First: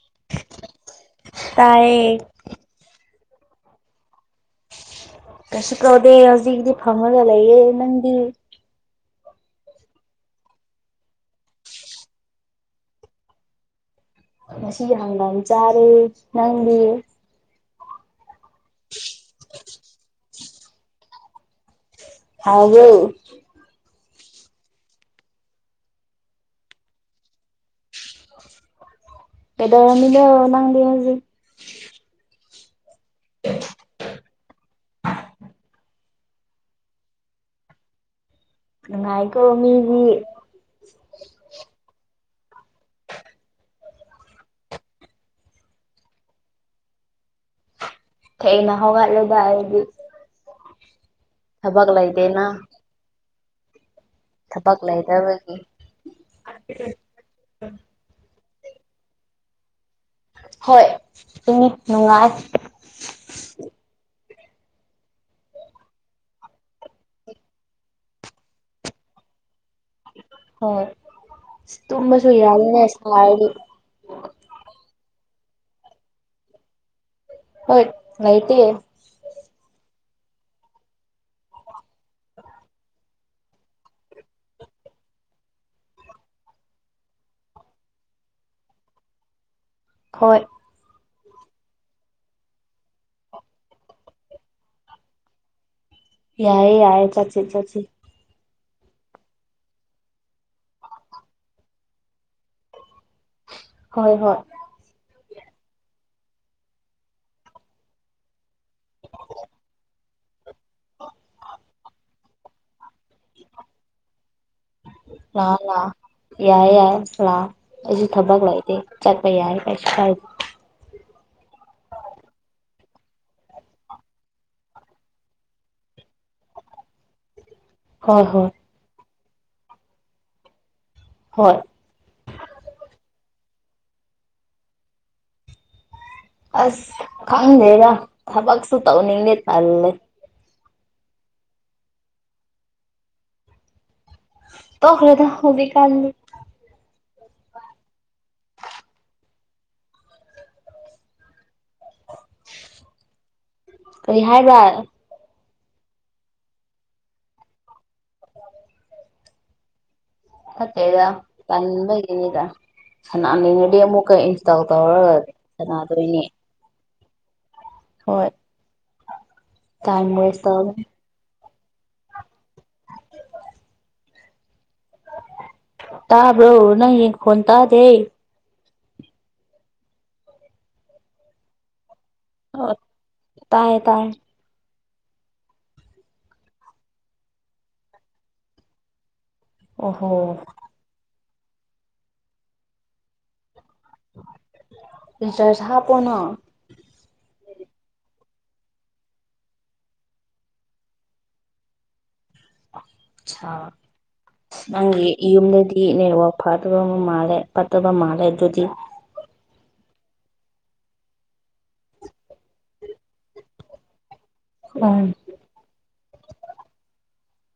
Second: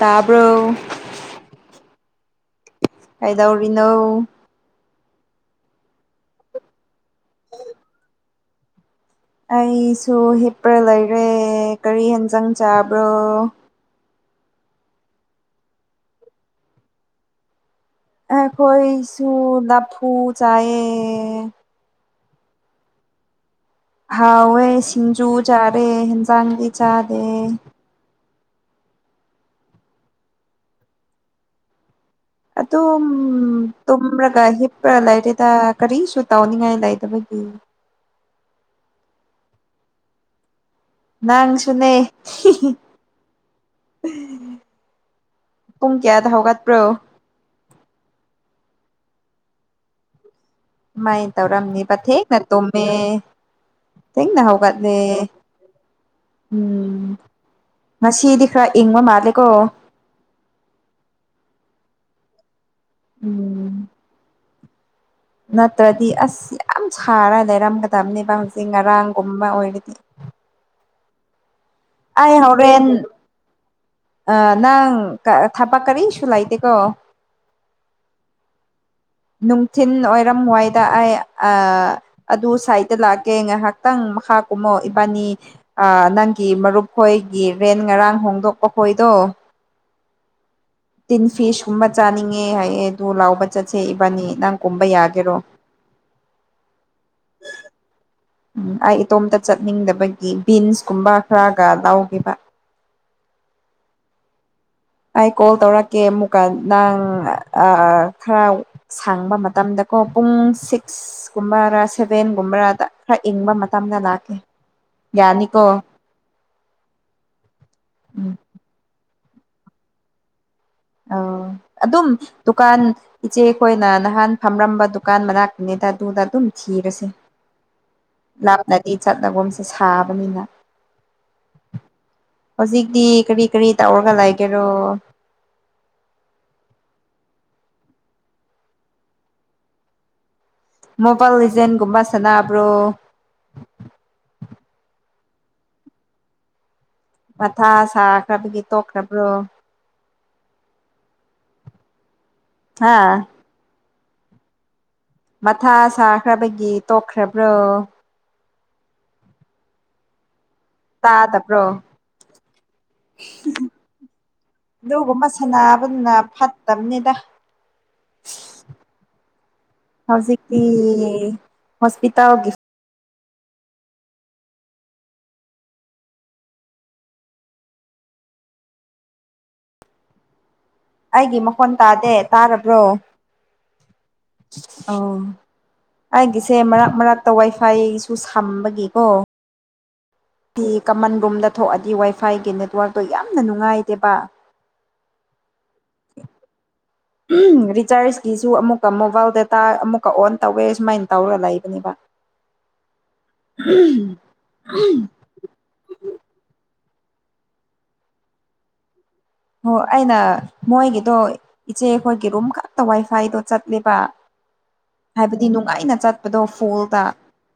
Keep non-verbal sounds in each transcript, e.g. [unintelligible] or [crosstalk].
ꯇꯥꯕ꯭ꯔꯣ ꯇꯥꯏꯌꯦ ꯀꯩꯗꯧꯔꯤꯅꯣ ꯀꯩꯁꯨ ꯗꯧꯗꯦ ꯍꯧꯖꯤꯛꯇꯗꯤ ꯐꯝꯔꯒ ꯂꯩꯌꯦ ꯅꯪꯗꯤ ꯑꯩꯁꯨ ꯍꯤꯞꯄ꯭ꯔ ꯂꯩꯔꯦ ꯀꯔꯤ ꯌꯦꯟꯖꯥꯡ ꯆꯥꯕ꯭ꯔꯣ ꯉꯁꯤ ꯍꯥꯡꯒꯥꯝ ꯆꯥꯔꯦ ꯅꯪꯗꯤ ꯑꯈꯣꯏꯁꯨ ꯂꯐꯨ ꯆꯥꯏꯌꯦ ꯍꯥꯎꯕ꯭ꯔꯣ ꯍꯥꯎꯋꯦ ꯁꯤꯡꯖꯨ ꯆꯥꯔꯦ ꯍꯦꯟꯖꯥꯡꯗꯤ ꯆꯥꯗꯦ ꯀꯩꯗꯧꯔꯝ ꯃꯤꯅꯣ ꯅꯪꯗꯤ ꯍꯧꯖꯤꯛ ꯑꯗꯨꯝ ꯇꯨꯝꯔ ꯀ ꯍꯤꯞꯔꯒ ꯂꯩꯥꯏꯔꯤꯗ ꯀꯔꯤꯁꯨ ꯇꯧꯅꯤꯡꯉꯥꯏ ꯂꯩꯗꯕꯒꯤ ꯅꯨꯡꯉꯥꯏ ꯀꯣ ꯃꯤꯗꯤ ꯅꯪꯁꯨꯅꯦ ꯄꯨꯡ ꯀꯌꯥꯗ ꯍꯧꯒꯠꯄ꯭ꯔꯣ ꯊꯦꯡꯅ ꯍꯧꯒꯂꯦꯗ ꯑꯩꯗꯤ ꯃꯥꯏ ꯊꯕꯛ ꯇꯧꯔꯝꯅꯤꯕ ꯊꯦꯡꯅ ꯂꯩꯇꯦꯅ ꯇꯨꯝꯃꯦ ꯊꯅ ꯍꯧꯒꯠ ꯊꯕꯛ ꯂꯦ ꯂꯩꯇꯕꯒꯤ ꯎꯝ ꯉꯁꯤꯗꯤ ꯈꯔ ꯏꯪꯕ ꯃꯥꯜꯂꯦꯀꯣ ꯍꯣꯏ ꯏꯡꯏ ꯅꯨꯡꯉꯥꯏ ꯎꯝ ꯅꯠꯇ꯭ꯔꯗꯤ ꯑꯁ ꯌꯥꯝ ꯁꯥꯔ ꯂꯩꯔꯝꯒꯗꯕꯅꯦꯕ ꯍꯧꯖꯤꯛ ꯉꯔꯥꯡꯒꯨꯝꯕ ꯑꯣꯏꯔꯗꯤ ꯍꯣꯏ ꯇꯨꯝꯃꯁꯨ ꯑꯩ ꯌꯗꯦꯅꯦ ꯍꯣꯔꯦꯟ ꯁꯥꯔꯗꯤ ꯑ ꯅꯪ ꯊꯕꯛ ꯀꯔꯤꯁꯨ ꯂꯩꯇꯦꯀꯣ ꯍꯣꯏ ꯂꯩꯇꯦ ꯅꯨꯡꯊꯤꯟ ꯑꯣꯏꯔꯝꯋꯥꯏꯗ ꯑꯩ ꯑ ꯑꯗꯨ ꯁꯥꯏꯠꯇ ꯂꯥꯛꯀꯦ ꯉꯥꯏꯍꯥꯛ ꯅꯪ ꯃꯈ ꯀꯨꯝꯃꯣ ꯏꯕꯥꯅꯤ ꯑꯥ ꯅꯪꯒꯤ ꯃꯔꯨꯞ ꯍꯣꯏꯒꯤ ꯔꯦꯟ ꯉꯔꯥꯡ ꯍꯣꯡꯗꯣꯛꯄ ꯍꯣꯏꯗꯣ ꯍꯣꯏ ꯇꯤꯟ ꯐꯤꯁ ꯀꯨꯝꯕ ꯆꯥꯅꯤꯡꯉꯦ ꯍꯥꯏꯌꯦ ꯑꯗꯨ ꯂꯥꯎꯕ ꯆꯠꯁꯦ ꯏꯕꯥꯅꯤ ꯅꯪ ꯀꯨꯝꯕ ꯌꯥꯒꯦꯔꯣ ꯌꯥꯏꯦ ꯌꯥꯏꯌꯦ ꯆꯥꯆꯤ ꯆꯆꯤ ꯎꯝ ꯑꯩ ꯏꯇꯣꯝꯇ ꯆꯠꯅꯤꯡꯗꯕꯒꯤ ꯕꯤꯟꯁ ꯀꯨꯝꯕ ꯈꯔꯒ ꯂꯧꯒꯦꯕ ꯍꯣꯏ ꯍꯣꯏ ꯑꯩ ꯀꯣꯜ ꯇꯧꯔꯛꯀꯦ ꯑꯃꯨꯛꯀ ꯅꯪ ꯑꯥ ꯈꯔ ꯁꯥꯡꯕ ꯃꯇꯝꯗꯀꯣ ꯄꯨꯡ ꯁꯤꯛꯁ ꯁꯤꯛꯁ ꯀꯨꯝꯕꯔꯥ ꯁꯚꯦꯟ ꯒꯨꯝꯕꯔꯥꯗ ꯈꯔ ꯏꯪꯕ ꯃꯇꯝꯗ ꯂꯥꯛꯀꯦ ꯂꯥꯎ ꯌꯥꯅꯤꯀꯣ ꯂꯥꯎ ꯌꯥꯏ ꯌꯥꯏ ꯂꯥꯎ ꯑꯩꯁꯨ ꯎꯝ ꯊꯕꯛ ꯂꯩꯇꯦ ꯆꯠꯄ ꯌꯥꯏ ꯀꯩꯁꯨ ꯀꯥꯏꯗꯦ ꯑ ꯑꯗꯨꯝ ꯗꯨꯀꯥꯟ ꯏꯆꯦ ꯑꯩꯈꯣꯏꯅ ꯅꯍꯥꯟ ꯐꯝꯂꯝꯝꯕ ꯗꯨꯀꯥꯟ ꯃꯅꯥꯛꯇꯨꯅꯤꯗ ꯑꯗꯨꯗ ꯑꯗꯨꯝ ꯊꯤꯔꯁꯦ ꯍꯣꯏ ꯍꯣꯏ ꯂꯥꯞꯅꯗꯤ ꯆꯠꯂꯒꯁꯦ ꯁꯥꯕꯅꯤꯅ ꯍꯣꯏ ꯍꯧꯖꯤꯛꯇꯤ ꯀꯔꯤ ꯀꯔꯤ ꯇꯧꯔꯒ ꯂꯩꯒꯦꯔꯣ ꯑꯁ ꯈꯪꯗꯦꯗ ꯊꯕꯛꯁꯨ ꯇꯧꯅꯤꯡꯗꯦ ꯇꯜꯂꯦ ꯃꯣꯕꯥꯏꯜ ꯂꯤꯖꯦꯟꯒꯨꯝꯕ ꯁꯥꯅꯕ꯭ꯔꯣ ꯇꯣꯛꯂꯦꯗ ꯍꯧꯖꯤꯛ ꯀꯥꯟꯗꯤ ꯃꯊꯥ ꯁꯥꯈ꯭ꯔꯕꯒꯤ ꯇꯣꯛꯈ꯭ꯔꯕ꯭ꯔꯣ ꯍꯥꯥ ꯀꯔꯤ ꯍꯥꯏꯕꯔ ꯃꯊꯥ ꯁꯥꯈ꯭ꯔꯕꯒꯤ ꯇꯣꯛꯈ꯭ꯔꯕ꯭ꯔꯣ ꯇꯥꯗꯕ꯭ꯔꯣ ꯇꯟꯕꯒꯤꯅꯤꯗ ꯁꯥꯟꯅꯥꯅꯤꯡꯉꯗꯤ ꯑꯃꯨꯛꯀ ꯏꯟꯁꯇꯜ ꯇꯧꯔꯒ ꯁꯥꯟꯅꯗꯣꯏꯅꯦ ꯇꯝꯅꯤꯗ ꯍꯣꯏ ꯇꯥꯏꯝ ꯋꯦꯁ ꯍꯧꯖꯤꯛꯇꯤ ꯇꯧꯅꯤ ꯍꯣꯁꯄꯤꯇꯥꯜꯒꯤ ꯇꯥꯕ꯭ꯔꯣ ꯅꯪꯒꯤ ꯈꯣꯟ ꯇꯥꯗꯦ ꯑꯩꯒꯤ ꯃꯈꯣꯟ ꯇꯥꯗꯦ ꯑꯣ ꯇꯥꯔꯕ꯭ꯔꯣ ꯇꯥꯏꯌꯦ ꯇꯥꯏꯌꯦ ꯑ ꯑꯩꯒꯤꯁꯦ ꯃꯔꯛ ꯃꯔꯛꯇ ꯋꯥꯏꯐꯥꯏꯁꯨ ꯁꯝꯕꯒꯤꯀꯣ ꯑꯣ ꯍꯣ ꯐꯤ ꯀꯃꯟ ꯔꯨꯝꯗ ꯊꯣꯛꯑꯗꯤ ꯋꯥꯏꯐꯥꯏꯒꯤ ꯅꯦꯠꯋꯥꯥꯛꯇꯣ ꯌꯥꯝꯅ ꯅꯨꯡꯉꯥꯏꯇꯦꯕ ꯔꯤꯆꯥꯔꯁ ꯍꯥꯞꯄꯣꯅ ꯔꯤꯆꯥꯔꯖꯀꯤꯁꯨ ꯑꯃꯨꯛꯀ ꯃꯣꯕꯥꯏꯜ ꯗꯇꯥ ꯑꯃꯨꯛꯀ ꯑꯣꯟ ꯇꯧꯋꯦ ꯁꯨꯃꯥꯏꯅ ꯇꯧꯔ ꯂꯩꯕꯅꯦꯕ [inaudible] ꯆꯥ ꯅꯪꯒꯤ ꯌꯨꯝꯗꯗꯤ ꯅꯦꯠꯋꯥꯛ ꯐꯗꯕ ꯑꯃ ꯃꯥꯜꯂꯦ ꯐꯠꯇꯕ ꯃꯥꯜꯂꯦ ꯑꯗꯨꯗꯤ ꯑꯣ ꯑꯩꯅ ꯃꯣꯏꯒꯤꯗꯣ ꯏꯆꯦꯈꯣꯏꯒꯤ ꯔꯨꯝ ꯈꯛꯇ ꯋꯥꯏ ꯁ꯭ꯋꯥꯏꯗꯣ ꯆꯠꯂꯤꯕ ꯎꯝ ꯍꯥꯏꯕꯗꯤ ꯅꯨꯡꯉꯥꯏꯅ ꯆꯠꯄꯗꯣ ꯐꯨꯜꯗ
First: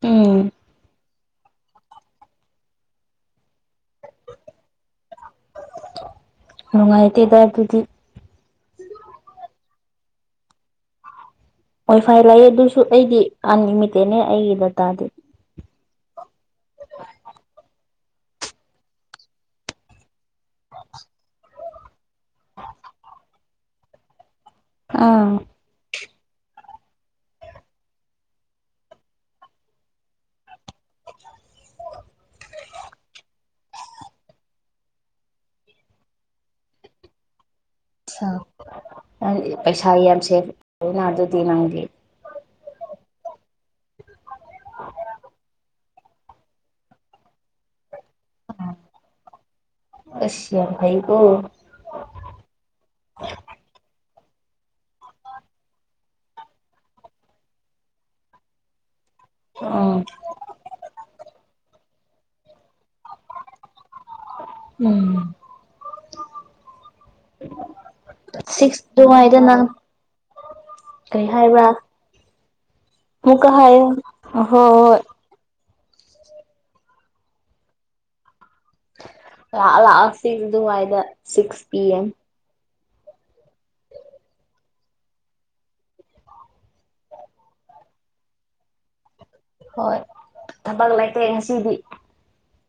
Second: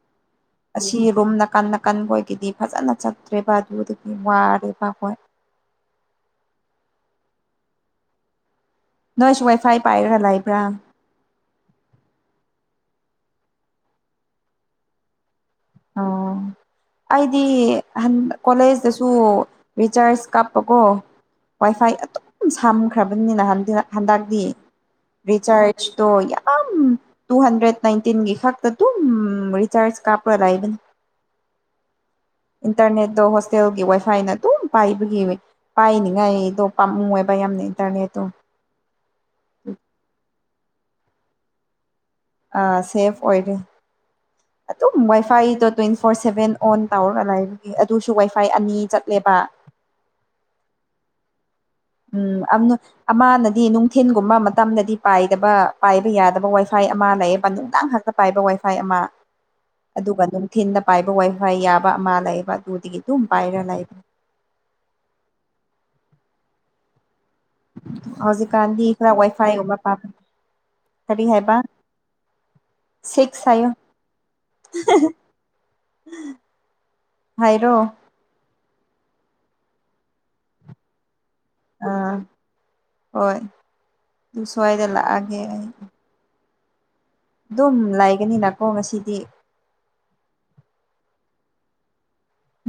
ꯎꯝ ꯑꯁꯤ ꯔꯨꯝ ꯅꯀꯟꯗ ꯑꯀꯟꯕꯣꯏꯒꯤꯗꯤ ꯐꯖꯅ ꯆꯠꯇ꯭ꯔꯦꯕ ꯑꯗꯨꯗꯒꯤ ꯋꯥꯔꯦꯕ ꯍꯣꯏ ꯅꯨꯡꯉꯥꯏꯇꯦꯗ ꯑꯗꯨꯗꯤ ꯅꯣꯏꯁꯨ ꯋꯥꯏꯐꯥꯏ ꯄꯥꯏꯔꯒ ꯂꯩꯕ꯭ꯔꯥ ꯋꯥꯏ ꯐꯥꯏ ꯂꯩꯑꯦ ꯑꯗꯨꯁꯨ ꯑꯩꯗꯤ ꯑꯟꯂꯤꯃꯤꯇꯦꯠꯅꯦ ꯑꯩꯒꯤ ꯗꯇꯥꯗꯤ ꯑꯣ ꯑꯩꯗꯤ ꯀꯣꯂꯦꯖꯇꯁꯨ ꯔꯤꯆꯥꯔꯁ ꯀꯥꯞꯄꯕꯣ ꯋꯥꯏꯐꯥꯏ ꯑꯗꯨꯝ ꯁꯝꯈ꯭ꯔꯕꯅꯤꯅ ꯍꯟꯗꯛꯇꯤ ꯑꯥ ꯔꯤꯆꯥꯔꯖ ꯌꯥꯝ ꯇꯨ ꯍꯟꯗ꯭ꯔꯦꯠ ꯅꯥꯏꯟꯇꯤꯟ ꯈꯛꯇ ꯗꯨꯝ ꯔꯤꯆꯥꯔꯁꯠ ꯀꯥꯞ ꯄꯔꯗꯅ [unintelligible] ꯏꯟꯇꯔꯅꯦꯠꯇꯣ ꯍꯣꯁꯇꯦꯜꯒꯤ ꯋꯥꯏꯐꯥꯏꯅ ꯑꯗꯨꯝ ꯄꯥꯏꯕꯒꯤ ꯄꯥꯏꯅꯤꯉꯥꯏ ꯑꯩꯗꯣ ꯄꯥꯝꯃꯨꯏꯌꯦꯕ ꯌꯥꯝꯅ ꯏꯟꯇꯔꯅꯦꯠꯇꯣ ꯄꯩꯁꯥ ꯌꯥꯝ ꯁꯦꯞ ꯇꯧꯏꯅ ꯑꯗꯨꯗꯤ ꯅꯪꯒꯤ ꯑ ꯁꯦꯐ ꯑꯣꯏꯔꯦ ꯑꯗꯨꯝ ꯋꯥꯏꯐꯥꯏꯗꯣ ꯇ꯭ꯋꯦꯟꯇꯤ ꯐꯣꯔ ꯁꯚꯦꯟ ꯑꯣꯟ ꯇꯧꯔꯒ ꯂꯩꯕꯒꯤ ꯑꯗꯨꯁꯨ ꯋꯥꯏ ꯐꯥꯏ ꯑꯅꯤ ꯆꯠꯂꯦꯕ ꯑꯁ ꯌꯥꯝ ꯍꯩꯀꯣ ꯎꯝ ꯑꯝꯅ ꯑꯃꯅꯗꯤ ꯅꯨꯡꯊꯤꯟꯒꯨꯝꯕ ꯃꯇꯝꯗꯗꯤ ꯄꯥꯏꯗꯕ ꯄꯥꯏꯕ ꯌꯥꯗꯕ ꯋꯥꯏꯐꯥꯏ ꯑꯃ ꯂꯩꯌꯦꯕ ꯅꯨꯡꯗꯥꯡ ꯍ ꯄꯥꯏꯕ ꯋꯥꯏꯐꯥꯏ ꯑꯃ ꯎꯝ ꯑꯗꯨꯒ ꯑꯗꯨꯝ ꯊꯤꯟꯅ ꯄꯥꯏꯕ ꯋꯥꯏ ꯋꯥꯏ ꯌꯥꯕ ꯑꯃ ꯂꯩꯕ ꯑꯗꯨꯗꯒꯤ ꯑꯗꯨꯝ ꯄꯥꯏꯔ ꯂꯩꯕ ꯎꯝ ꯁꯤꯛꯁ ꯍꯧꯖꯤꯛꯀꯥꯟꯗꯤ ꯈꯔ ꯗꯨꯉꯥꯏꯗꯅ ꯋꯥꯏꯐꯥꯏꯒꯨꯝꯕ ꯄꯥꯝꯃꯦ ꯀꯔꯤ ꯀꯩ ꯍꯥꯏꯕ ꯍꯥꯏꯕ꯭ꯔꯥ ꯁꯤꯛꯁ ꯑꯃꯨꯛꯀ ꯍꯥꯏꯣ ꯍꯥꯏꯌꯣ ꯍꯣꯏ ꯍꯣꯏ ꯍꯥꯏꯔꯣ ꯂ ꯂꯥꯁ ꯁꯤ ꯑꯗꯨ ꯍꯥꯏꯥꯏꯗ ꯁꯤꯛꯁ ꯄꯤ ꯑꯦꯝ ꯑꯥ ꯍꯣꯏ ꯑꯗꯨ ꯁ꯭ꯋꯥꯏꯗ ꯂꯥꯛꯑꯒꯦ ꯑꯩ ꯑꯗꯨꯝ ꯂꯩꯒꯅꯤꯅꯀꯣ ꯉꯁꯤꯗꯤ ꯍꯣꯏ ꯊꯕꯛ ꯂꯩꯇꯦ ꯉꯁꯤꯗꯤ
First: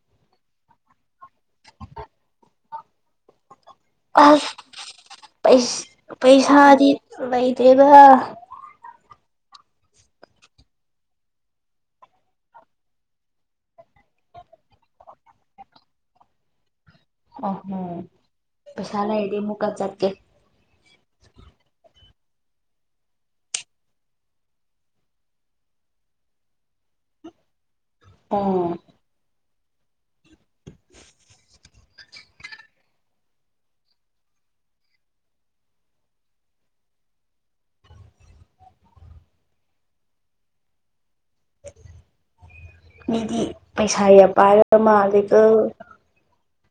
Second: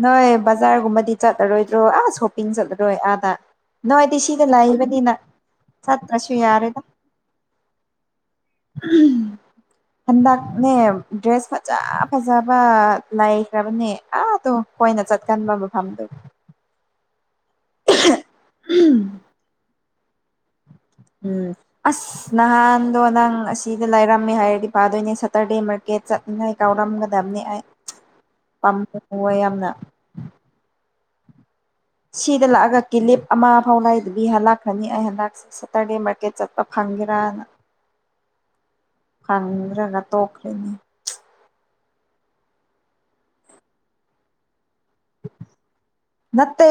ꯅꯣꯏ ꯕꯖꯥꯔꯒꯨꯝꯕꯗꯤ ꯆꯠꯂꯔꯣꯏꯗ꯭ꯔꯣ ꯑꯥ ꯁꯣꯞꯄꯤꯡ ꯆꯠꯂꯔꯣꯏ ꯑꯥꯗ ꯅꯣꯏꯗꯤ ꯁꯤꯗ ꯂꯩꯕꯅꯤꯅ ꯄꯩꯁ ꯆꯠꯇ꯭ꯔꯁꯨ ꯌꯥꯔꯦꯗ ꯄꯩꯁꯥꯗꯤ ꯂꯩꯇꯦꯗꯥ [unintelligible] ꯍꯟꯗꯛꯅꯦ ꯗ꯭ꯔꯦꯁ ꯐꯖ ꯐꯖꯕ ꯂꯩꯈ꯭ꯔꯕꯅꯦ ꯑꯥꯗꯣ ꯈꯣꯏꯅ ꯆꯠꯀꯟꯕ ꯃꯐꯝꯗ ꯑꯍꯣ ꯄꯩꯁꯥ ꯂꯩꯔꯗꯤ ꯑꯃꯨꯛꯀ ꯆꯠꯀꯦ ꯎꯝ ꯑꯁ ꯅꯍꯥꯟꯗꯣ ꯅꯪ ꯑꯁꯤꯗ ꯂꯥꯏꯔꯝꯃꯦ ꯍꯥꯏꯔꯗꯤ ꯐꯗꯣꯏꯅꯦ ꯁꯇꯔꯗꯦ ꯃꯥꯔꯀꯦꯠ ꯆꯠ ꯅꯣꯏ ꯀꯧꯔꯝꯒꯗꯝꯅꯦ ꯑꯩ ꯑꯣ ꯄꯥꯝꯃꯣꯌꯦ [unintelligible] ꯌꯥꯝꯅ ꯁꯤꯗ ꯂꯥꯛꯑꯒ ꯀꯤꯂꯤꯞ ꯑꯃ ꯐꯥꯎ ꯂꯩꯗꯕꯤ ꯍꯜꯂꯛꯈ꯭ꯔꯅꯤ ꯑꯩ ꯍꯟꯗꯛ ꯁ ꯁꯇꯥꯔꯗꯦ ꯃꯥꯔꯀꯦꯠ ꯆꯠꯄ ꯐꯪꯒꯦꯔꯥꯅ ꯐꯪꯗ꯭ꯔꯒ ꯇꯣꯛꯈ꯭ꯔꯅꯤ ꯃꯤꯗꯤ ꯄꯩꯁꯥ ꯌꯥꯝ ꯄꯥꯏꯔ ꯃꯥꯂꯦꯀꯣ ꯅꯠꯇꯦ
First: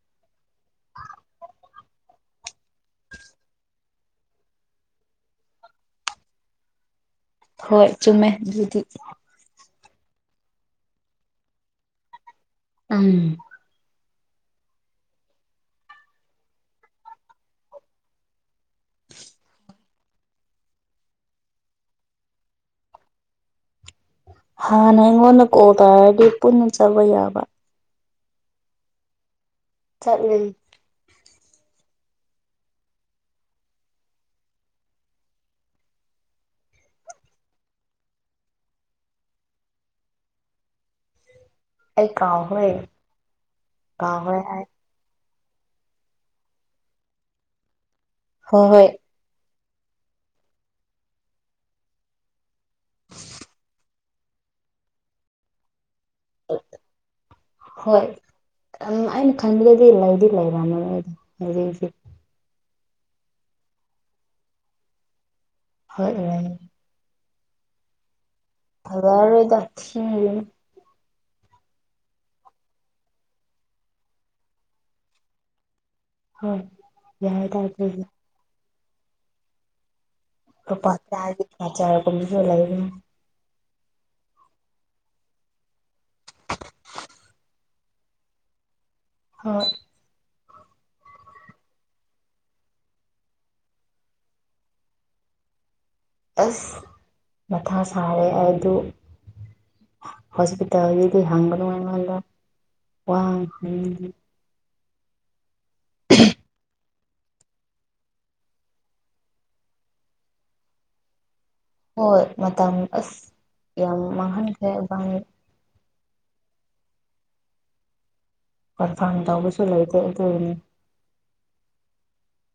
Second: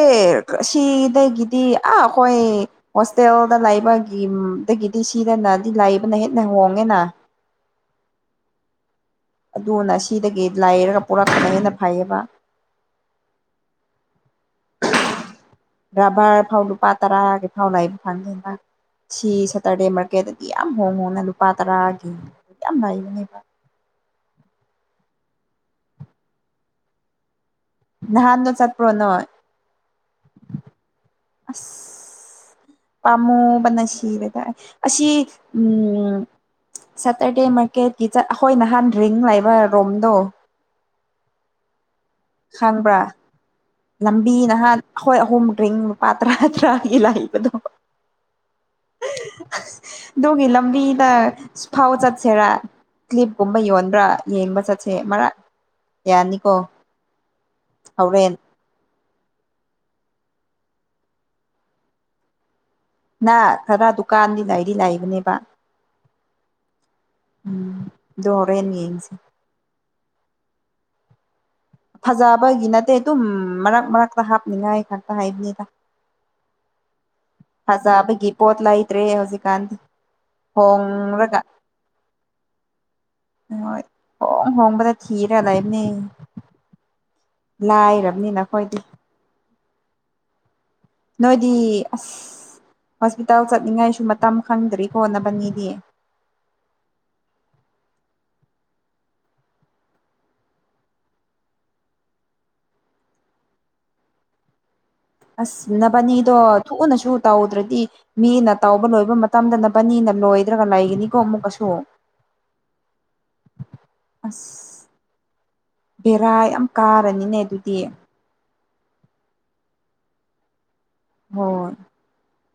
ꯁꯤꯗꯒꯤꯗꯤ ꯑꯥ ꯍꯣꯏ ꯍꯣꯁꯇꯦꯜꯗ ꯂꯩꯕꯒꯤꯗꯒꯤꯗꯤ ꯁꯤꯗꯅꯗꯤ ꯂꯩꯕꯅ ꯍꯦꯟꯅ ꯍꯣꯡꯉꯦꯅ ꯍꯣꯏ ꯆꯨꯝꯃꯦ ꯗꯨꯗꯤ ꯑꯗꯨꯅ ꯁꯤꯗꯒꯤ ꯂꯩꯔꯒ ꯄꯨꯔꯛꯄꯅ ꯍꯦꯟꯅ ꯐꯩꯌꯦꯕ ꯎꯝ [inaudible] ꯔꯚꯔ ꯐꯥꯎ ꯂꯨꯄꯥ ꯇꯔꯥꯒꯤ ꯐꯥꯎ ꯂꯩꯕ ꯐꯪꯗꯦꯗ ꯁꯤ ꯁꯇꯔꯗꯦ ꯃꯥꯔꯀꯦꯠꯇꯗꯤ ꯌꯥꯝ ꯍꯣꯡ ꯍꯣꯡꯅ ꯂꯨꯄꯥ ꯇꯔꯥꯒꯤ ꯌꯥꯝ ꯂꯩꯕꯅꯦꯕ ꯍꯥꯟꯅ ꯑꯩꯉꯣꯟꯗ ꯀꯣꯜ ꯇꯧꯔꯗꯤ ꯄꯨꯟꯅ ꯆꯠꯕ ꯌꯥꯕ ꯅꯍꯥꯟꯗꯣ ꯆꯠꯄ꯭ꯔꯣ ꯅꯣꯏ ꯆꯠꯂꯤ ꯑꯁ ꯄꯥꯝꯃꯨꯕꯅ ꯁꯤꯔꯦꯗ ꯑꯩ ꯑꯁꯤ ꯎꯝ ꯁꯦꯇꯔꯗꯦ ꯃꯥꯔꯀꯦꯠꯀꯤ ꯆꯠ ꯑꯩꯈꯣꯏ ꯅꯍꯥꯟ ꯗ꯭ꯔꯤꯡ ꯂꯩꯕ ꯔꯣꯝꯗꯣ ꯑꯩ ꯀꯥꯎꯒ꯭ꯔꯦ ꯈꯪꯕ꯭ꯔꯥ ꯂꯝꯕꯤ ꯅꯍꯥꯟ ꯑꯩꯈꯣꯏ ꯑꯍꯨꯝ ꯗ꯭ꯔꯤꯡ ꯃꯄꯥ ꯇꯔꯥ ꯇꯔꯥꯒꯤ ꯂꯩꯕꯗꯣ ꯍꯣ ꯍꯣꯏ ꯑꯗꯨꯒꯤ ꯂꯝꯕꯤꯗ ꯁ꯭ꯐꯥꯎ ꯆꯠꯁꯦꯔꯥ ꯀ꯭ꯂꯤꯞꯀꯨꯝꯕ ꯌꯣꯟꯕ꯭ꯔꯥ ꯌꯦꯡꯕ ꯆꯠꯁꯦ ꯃꯔꯛ ꯌꯥꯅꯤꯀꯣ ꯍꯧꯔꯦꯟ ꯑꯝ ꯑꯩꯅ ꯈꯟꯕꯗꯗꯤ ꯂꯩꯗꯤ ꯂꯩꯔꯝꯃꯔꯣꯏꯗ ꯍꯧꯖꯤꯛꯇꯤ ꯅꯥ ꯈꯔ ꯗꯨꯀꯥꯟꯗꯤ ꯂꯩꯗꯤ ꯂꯩꯕꯅꯦꯕ ꯍꯣꯏ ꯔꯩ ꯗꯣ ꯍꯔꯦꯟꯅꯤ ꯐꯖꯔꯣꯏꯗ ꯊꯤꯔꯝꯃꯅꯤ ꯐꯖꯕꯒꯤ ꯅꯠꯇꯦ ꯑꯗꯨꯝ ꯃꯔꯛ ꯃꯔꯛꯇ ꯍꯥꯞꯅꯤꯡꯉꯥꯏ ꯈꯛꯇ ꯍꯥꯏꯕꯅꯤꯗ ꯍꯣꯏ ꯌꯥꯏꯗ ꯑꯗꯨꯗꯤ ꯐꯖꯕꯒꯤ ꯄꯣꯠ ꯂꯩꯗ꯭ꯔꯦ ꯍꯧꯖꯤꯛꯀꯥꯟꯗꯤ ꯂꯨꯄꯥ ꯍꯣꯡꯔꯒ [unintelligible] ꯅꯖ꯭ꯔꯒꯨꯝꯕꯖꯨ ꯂꯩꯕꯅꯤ ꯍꯣꯏ ꯍꯣꯡ ꯍꯣꯡꯕꯗ ꯊꯤꯔꯦ ꯂꯩꯕꯅꯦ ꯂꯥꯏꯔꯝꯅꯤꯅ ꯑꯈꯣꯏꯗꯤ ꯍꯣꯏ ꯅꯣꯏꯗꯤ ꯑꯁ ꯍꯣꯁꯄꯤꯇꯥꯜ ꯆꯠꯅꯤꯡꯉꯥꯏꯁꯨ ꯃꯇꯝ ꯈꯪꯗ꯭ꯔꯤꯀꯣ ꯅꯕꯥꯟꯅꯤꯗꯤ ꯑꯁ ꯃꯊꯥ ꯁꯥꯔꯦ ꯑꯩꯗꯨ ꯍꯣꯁꯄꯤꯇꯥꯜꯒꯤꯗꯤ ꯍꯪꯒꯅꯨ ꯑꯩꯉꯣꯟꯗ ꯋꯥꯍꯪ ꯍꯪꯗꯤ ꯑꯁ ꯅꯕꯥꯅꯤꯗꯣ ꯊꯨꯅꯁꯨ ꯇꯧꯗ꯭ꯔꯗꯤ ꯃꯤꯅ ꯇꯧꯕ ꯂꯣꯏꯕ ꯃꯇꯝꯗ ꯅꯕꯥꯅꯤꯅ ꯂꯣꯏꯗ꯭ꯔꯒ ꯂꯩꯒꯅꯤꯀꯣ ꯑꯃꯨꯛꯀꯁꯨ ꯍꯣꯏ ꯃꯇꯝ ꯑꯁ ꯌꯥꯝ ꯃꯥꯡꯍꯟꯈ꯭ꯔꯦ ꯑꯁ ꯏꯕꯥꯅꯤ ꯕꯦꯔꯥ ꯌꯥꯝ ꯀꯥꯔꯅꯤꯅꯦ ꯑꯗꯨꯗꯤ ꯀꯟꯐꯥꯝ ꯇꯧꯕꯁꯨ ꯂꯩꯇꯦ ꯑꯗꯨꯒꯤꯅꯤ ꯍꯣꯏ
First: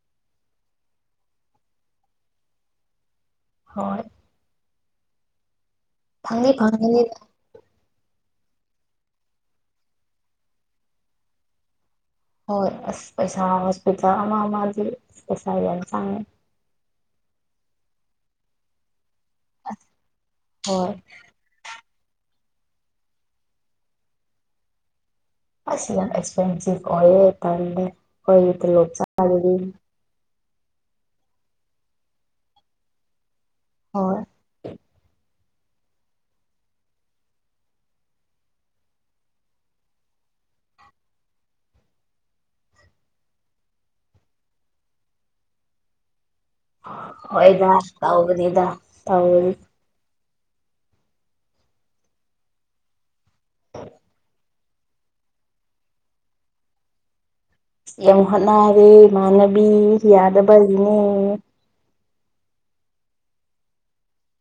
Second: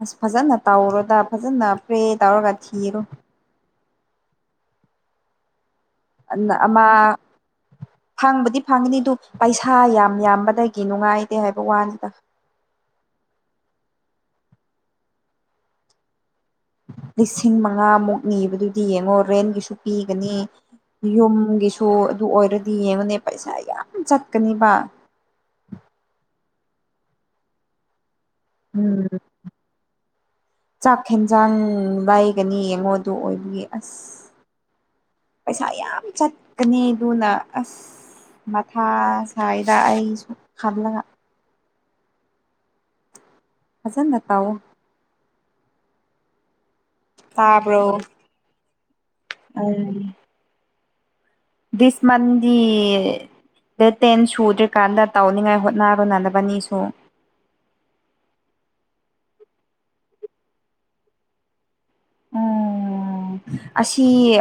ꯑꯁ ꯐꯖꯅ ꯇꯧꯔꯣꯗ ꯐꯖꯅ ꯄ꯭ꯔꯦ ꯇꯧꯔꯒ ꯊꯤꯔꯣ ꯍꯣꯏ ꯐꯪꯗꯤ ꯑꯟꯅ ꯑꯃ ꯐꯪꯒꯅꯤꯗ ꯐꯪꯕꯗꯤ ꯐꯪꯒꯅꯤ ꯑꯗꯨ ꯄꯩꯁꯥ ꯌꯥꯝ ꯌꯥꯝꯕꯗꯒꯤ ꯅꯨꯡꯉꯥꯏꯇꯦ ꯍꯥꯏꯕ ꯋꯥꯅꯤꯗ ꯍꯣꯏ ꯑꯁ ꯄꯩꯁꯥ ꯍꯣꯁꯄꯤꯇꯥꯜ ꯑꯃ ꯑꯃꯖꯦ ꯄꯩꯁꯥ ꯌꯥꯝ ꯆꯪꯉꯦ ꯂꯤꯁꯤꯡ ꯃꯉꯥꯃꯨꯛ ꯅꯤꯕꯗꯨꯗꯤ ꯌꯦꯡꯉꯣ ꯔꯦꯟꯒꯤꯁꯨ ꯑꯁ ꯄꯤꯒꯅꯤ ꯍꯣꯏ ꯌꯨꯝꯒꯤꯁꯨ ꯇꯨ ꯑꯗꯨ ꯑꯣꯏꯔꯗꯤ ꯌꯦꯡꯉꯨꯅꯦ ꯄꯩꯁꯥ ꯌꯥꯝ ꯆꯠꯀꯅꯤꯕ ꯑꯁ ꯌꯥꯝ ꯑꯦꯁꯄꯦꯟꯁꯤꯚ ꯑꯣꯏꯌꯦ ꯇꯜꯂꯦ ꯑꯈꯣꯏꯒꯤ ꯇꯣꯂꯣꯞ ꯎꯝ ꯆꯥꯔꯅꯤ ꯆꯥꯛ ꯍꯦꯟꯖꯥꯡ ꯂꯩꯒꯅꯤ ꯌꯦꯡꯉꯣ ꯑꯗꯨ ꯑꯣꯏꯕꯒꯤ ꯑꯁ ꯍꯣꯏ ꯄꯩꯁꯥ ꯌꯥꯝ ꯆꯠꯀꯅꯤ ꯑꯗꯨꯅ ꯑꯁ ꯃꯊꯥ ꯁꯥꯏꯗ ꯑꯩ ꯁꯨꯨꯝ ꯈꯜꯂꯒ ꯐꯖꯅ ꯇꯧꯋꯣ ꯍꯣꯏꯗ ꯇꯥꯕ꯭ꯔꯣ ꯇꯧꯒꯅꯤꯗ ꯇꯧꯋꯤ ꯎꯝ ꯗꯤꯁ ꯃꯟꯗꯤ ꯗꯦꯠ ꯇꯦꯟ ꯁꯨꯗ꯭ꯔꯤꯀꯥꯟꯗ ꯇꯧꯅꯤꯡꯉꯥꯏ ꯍꯣꯠꯅꯔꯣꯅ ꯅꯕꯥꯅꯤꯁꯨ ꯌꯥꯝ ꯍꯣꯠꯅꯔꯦ ꯏꯃꯥꯟꯅꯕꯤ ꯌꯥꯗꯕꯒꯤꯅꯦ ꯑꯣ ꯑꯁꯤ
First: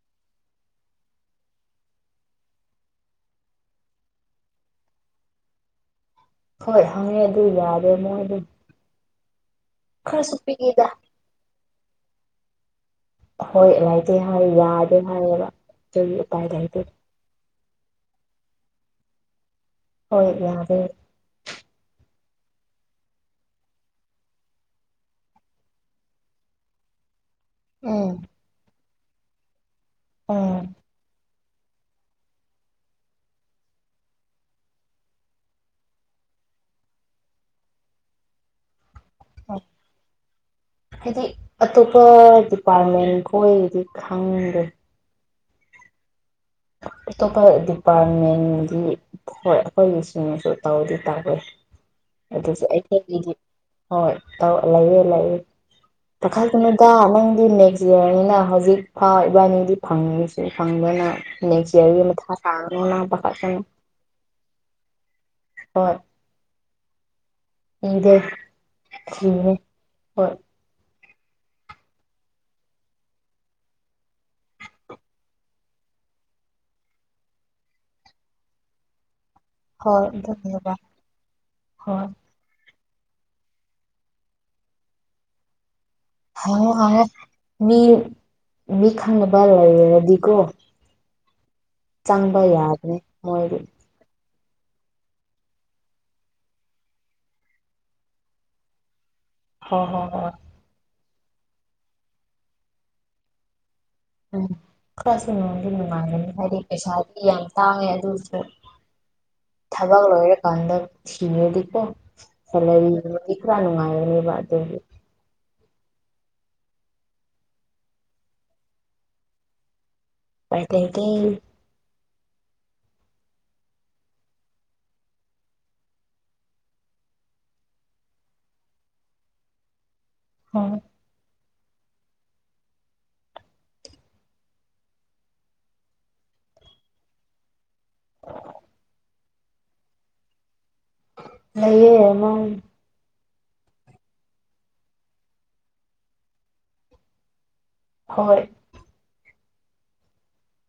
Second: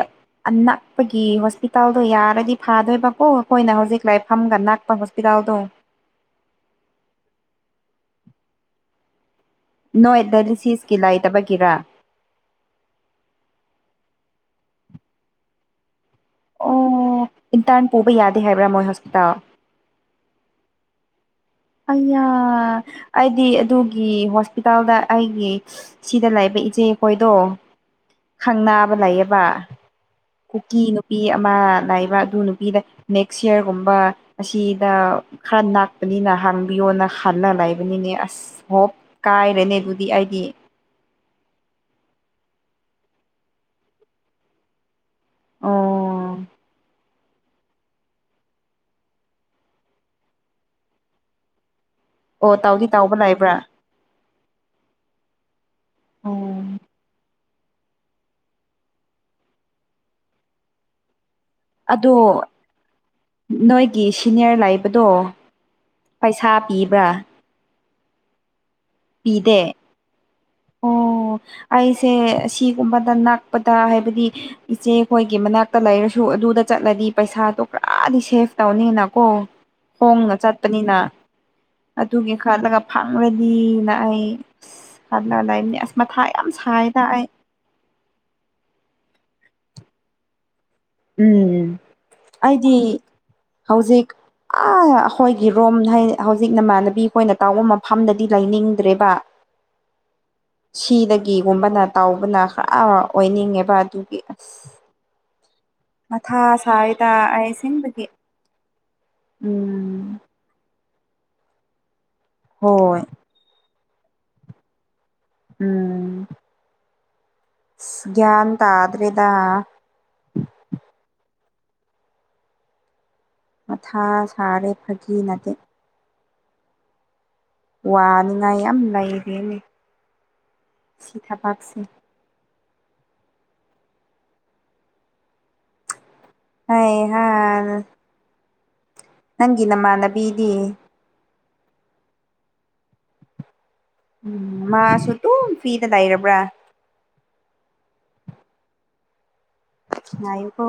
ꯑꯅꯛꯄꯒꯤ ꯍꯣꯁꯄꯤꯇꯥꯜꯗꯣ ꯌꯥꯔꯗꯤ ꯐꯥꯗꯨꯏꯕꯀꯣ ꯑꯈꯣꯏꯅ ꯍꯧꯖꯤꯛ ꯂꯩꯐꯝꯒ ꯅꯛꯄ ꯄꯤꯔꯥꯜꯗꯣ ꯍꯣꯏ ꯍꯪꯉꯦ ꯑꯗꯨ ꯌꯥꯗꯦ ꯃꯣꯏꯗꯨ ꯅꯣꯏ ꯈꯔꯁꯨ ꯄꯤꯛꯏꯗ ꯗꯦꯂꯤꯁꯤꯁꯀꯤ ꯂꯩꯇꯕꯒꯤꯔꯥ ꯍꯣꯏ ꯂꯩꯇꯦ ꯍꯥꯏ ꯌꯥꯗꯦ ꯍꯥꯏꯌꯦꯕ ꯑꯗꯨꯒꯤ ꯎꯄꯥꯏ ꯂꯩꯇꯦ ꯑꯣ ꯏꯟꯇ꯭ꯔꯟ ꯄꯨꯕ ꯌꯥꯗꯦ ꯍꯥꯏꯕ꯭ꯔꯥ ꯃꯣꯏ ꯍꯣꯁꯄꯤꯇꯥꯜ ꯍꯣꯏ ꯌꯥꯔꯦ꯫ ꯑꯩꯅ ꯑꯩꯗꯤ ꯑꯗꯨꯒꯤ ꯍꯣꯁꯄꯤꯇꯥꯜꯗ ꯑꯩꯒꯤ ꯁꯤꯗ ꯂꯩꯥꯕ ꯏꯆꯦ ꯈꯣꯏꯗꯣ ꯎꯝ ꯈꯪ ꯅꯥꯕ ꯂꯩꯌꯦꯕ꯫ ꯎꯝ ꯀꯨꯀꯤ ꯅꯨꯄꯤ ꯑꯃ ꯂꯩꯕ ꯑꯗꯨ ꯅꯨꯄꯤꯗ ꯅꯦꯛꯁ ꯌꯦꯔꯒꯨꯝꯕ ꯑꯁꯤꯗ ꯈꯔ ꯅꯥꯛꯄꯅꯤꯅ ꯍꯥꯡꯕꯤꯌꯣꯅ ꯈꯜꯂ ꯂꯩꯕꯅꯤꯅꯦ ꯑꯁ ꯍꯣꯞ ꯀꯥꯏꯔꯦꯅꯦ ꯑꯗꯨꯗꯤ ꯑꯩꯗꯤ꯫ ꯍꯥꯏꯗꯤ ꯑꯇꯣꯞꯄ ꯗꯤꯄꯥꯔꯠꯃꯦꯟꯈꯣꯏꯒꯤꯗꯤ ꯈꯪꯗꯦ꯫ ꯑꯣ꯫ ꯑꯇꯣꯞꯄ ꯗꯤꯄꯥꯔꯠꯃꯦꯟꯒꯤ ꯍꯣꯏ ꯑꯩꯈꯣꯏ ꯃꯤꯁꯤꯡꯅꯁꯨ ꯇꯧꯗꯤ ꯇꯥꯋꯦ ꯑꯣ ꯑꯗꯨꯁꯨ ꯇꯥꯎꯗꯤ ꯇꯥꯎꯕ ꯑꯩꯈꯣꯏꯒꯤꯗꯤ ꯂꯩꯕ꯭ꯔꯥ ꯍꯣꯏ ꯇꯧ ꯂꯩꯌꯦ-ꯂꯩꯌꯦ꯫ ꯑꯣ ꯄꯈꯠꯀꯅꯨꯗꯥ ꯅꯪꯗꯤ ꯅꯦꯛꯁ ꯌꯦꯔꯅꯤꯅ ꯍꯧꯖꯤꯛ ꯐꯥꯎ ꯏꯕꯥꯅꯤꯗꯤ ꯐꯪꯁꯨ ꯐꯪꯗꯅ ꯅꯦꯛꯁ ꯏꯌꯥꯔꯒꯤ ꯑꯗꯣ ꯃꯊꯥ ꯁꯥꯒꯅꯤꯅ꯫ ꯅꯣꯏꯒꯤ ꯁꯤꯅꯤꯌꯔ ꯂꯩꯕꯗꯣ ꯄꯩꯁꯥ ꯄꯤꯕ꯭ꯔꯥ꯫ ꯄꯤꯗꯦ꯫ ꯄꯤꯗꯦ꯫ ꯑꯣ ꯑꯩꯁꯦ ꯑꯁꯤꯒꯨꯝꯕꯗ ꯅꯛꯄꯗ ꯍꯥꯏꯕꯗꯤ ꯏꯆꯦꯈꯣꯏꯒꯤ ꯃꯅꯥꯛꯇ ꯂꯩꯔꯁꯨ ꯑꯗꯨꯗ ꯆꯠꯂꯗꯤ ꯄꯩꯁꯥꯗꯣ ꯄꯨꯔꯥꯗꯤ ꯁꯦꯚ ꯇꯧꯅꯤꯅꯀꯣ꯫ ꯍꯣꯏ ꯈꫭꯡꯅ ꯑꯗꯨꯅꯦꯕ ꯆꯠꯄꯅꯤꯅ ꯍꯣꯏ ꯑꯗꯨꯒꯤ ꯈꯠꯂꯒ ꯐꯪꯔꯗꯤꯅ ꯑꯩ ꯑꯁ ꯈꯠꯂꯒ ꯂꯩꯅꯤ ꯑꯁ ꯃꯊꯥ ꯌꯥꯝ ꯁꯥꯏꯗ ꯍꯪꯉꯣ-ꯍꯪꯉꯣ ꯑꯩ ꯃꯤ ꯃꯤ ꯈꯪꯅꯕ ꯂꯩꯔꯗꯤꯀꯣ꯫ ꯎꯝ ꯆꯪꯕ ꯑꯩꯗꯤ ꯌꯥꯕꯅꯦ ꯃꯣꯏꯗꯤ ꯍꯧꯖꯤꯛ ꯑ ꯑꯈꯣꯏꯒꯤ ꯔꯣꯝ ꯍꯥꯏ ꯍꯧꯖꯤꯛ ꯅꯃꯥꯟꯅꯕꯤ ꯈꯣꯏꯅ ꯇꯥꯎꯕ ꯃꯐꯝꯗꯗꯤ ꯂꯩꯅꯤꯡꯗ꯭ꯔꯦꯕ꯫ ꯍꫭ ꯍꯣ ꯍꯣꯏ꯫ ꯁꯤꯗꯒꯤꯒꯨꯝꯕꯅ ꯇꯥꯎꯕꯅ ꯈꯔ ꯑꯣꯏꯅꯤꯡꯉꯦꯕ ꯑꯗꯨ ꯑ ꯈꯔꯁꯨ ꯅꯨꯡꯉꯥꯏꯗꯤ ꯅꯨꯡꯉꯥꯏꯒꯅꯤ ꯃꯊꯥ ꯍꯥꯏꯗꯤ ꯁꯥꯏꯗ ꯄꯩꯁꯥꯗꯤ ꯌꯥꯝ ꯑꯩ ꯇꯥꯡꯉꯦ ꯑꯁꯦꯡꯕꯒꯤ ꯑꯗꯨꯁꯨ ꯎꯝ ꯊꯕꯛ ꯂꯣꯏꯔꯀꯥꯟꯗ ꯊꯤꯔꯗꯤꯀꯣ ꯁꯦꯂꯔꯤ ꯍꯣꯏ ꯗꯤ ꯈꯔꯥ ꯅꯨꯡꯉꯥꯏꯔꯅꯨꯕ ꯑꯗꯨꯒꯤ꯫ ꯎꯝ ꯁ ꯒꯌ꯭ꯥꯟ ꯇꯥꯗꯔ꯭ꯦꯗꯥ꯫ ꯄꯥꯏ ꯂꯩꯇꯦ꯫ ꯃꯊꯥ ꯁꯥꯔꯦ ꯐꯒꯤ ꯅꯠꯇꯦ꯫ ꯋꯥꯅꯤꯡꯉꯥꯏ ꯌꯥꯝ ꯂꯩꯔꯤꯌꯦꯅꯦ꯫ ꯍꯣꯏ꯫ ꯁꯤ ꯊꯥꯕꯥꯛꯁꯤ꯫ ꯍꯩ ꯍꯥ꯫ [unintelligible] ꯅꯪꯒꯤ ꯅꯃꯥꯟꯅꯕꯤꯗꯤ꯫ ꯂꯩꯌꯦ ꯃꯪ ꯎꯝ ꯃꯥꯁꯨ ꯗꯨꯝ ꯐ꯭ꯔꯤꯗ ꯂꯩꯔꯕ꯭ꯔꯥ꯫ ꯍꯣꯏ꯫ ꯉꯥꯏꯌꯨꯀꯣ꯫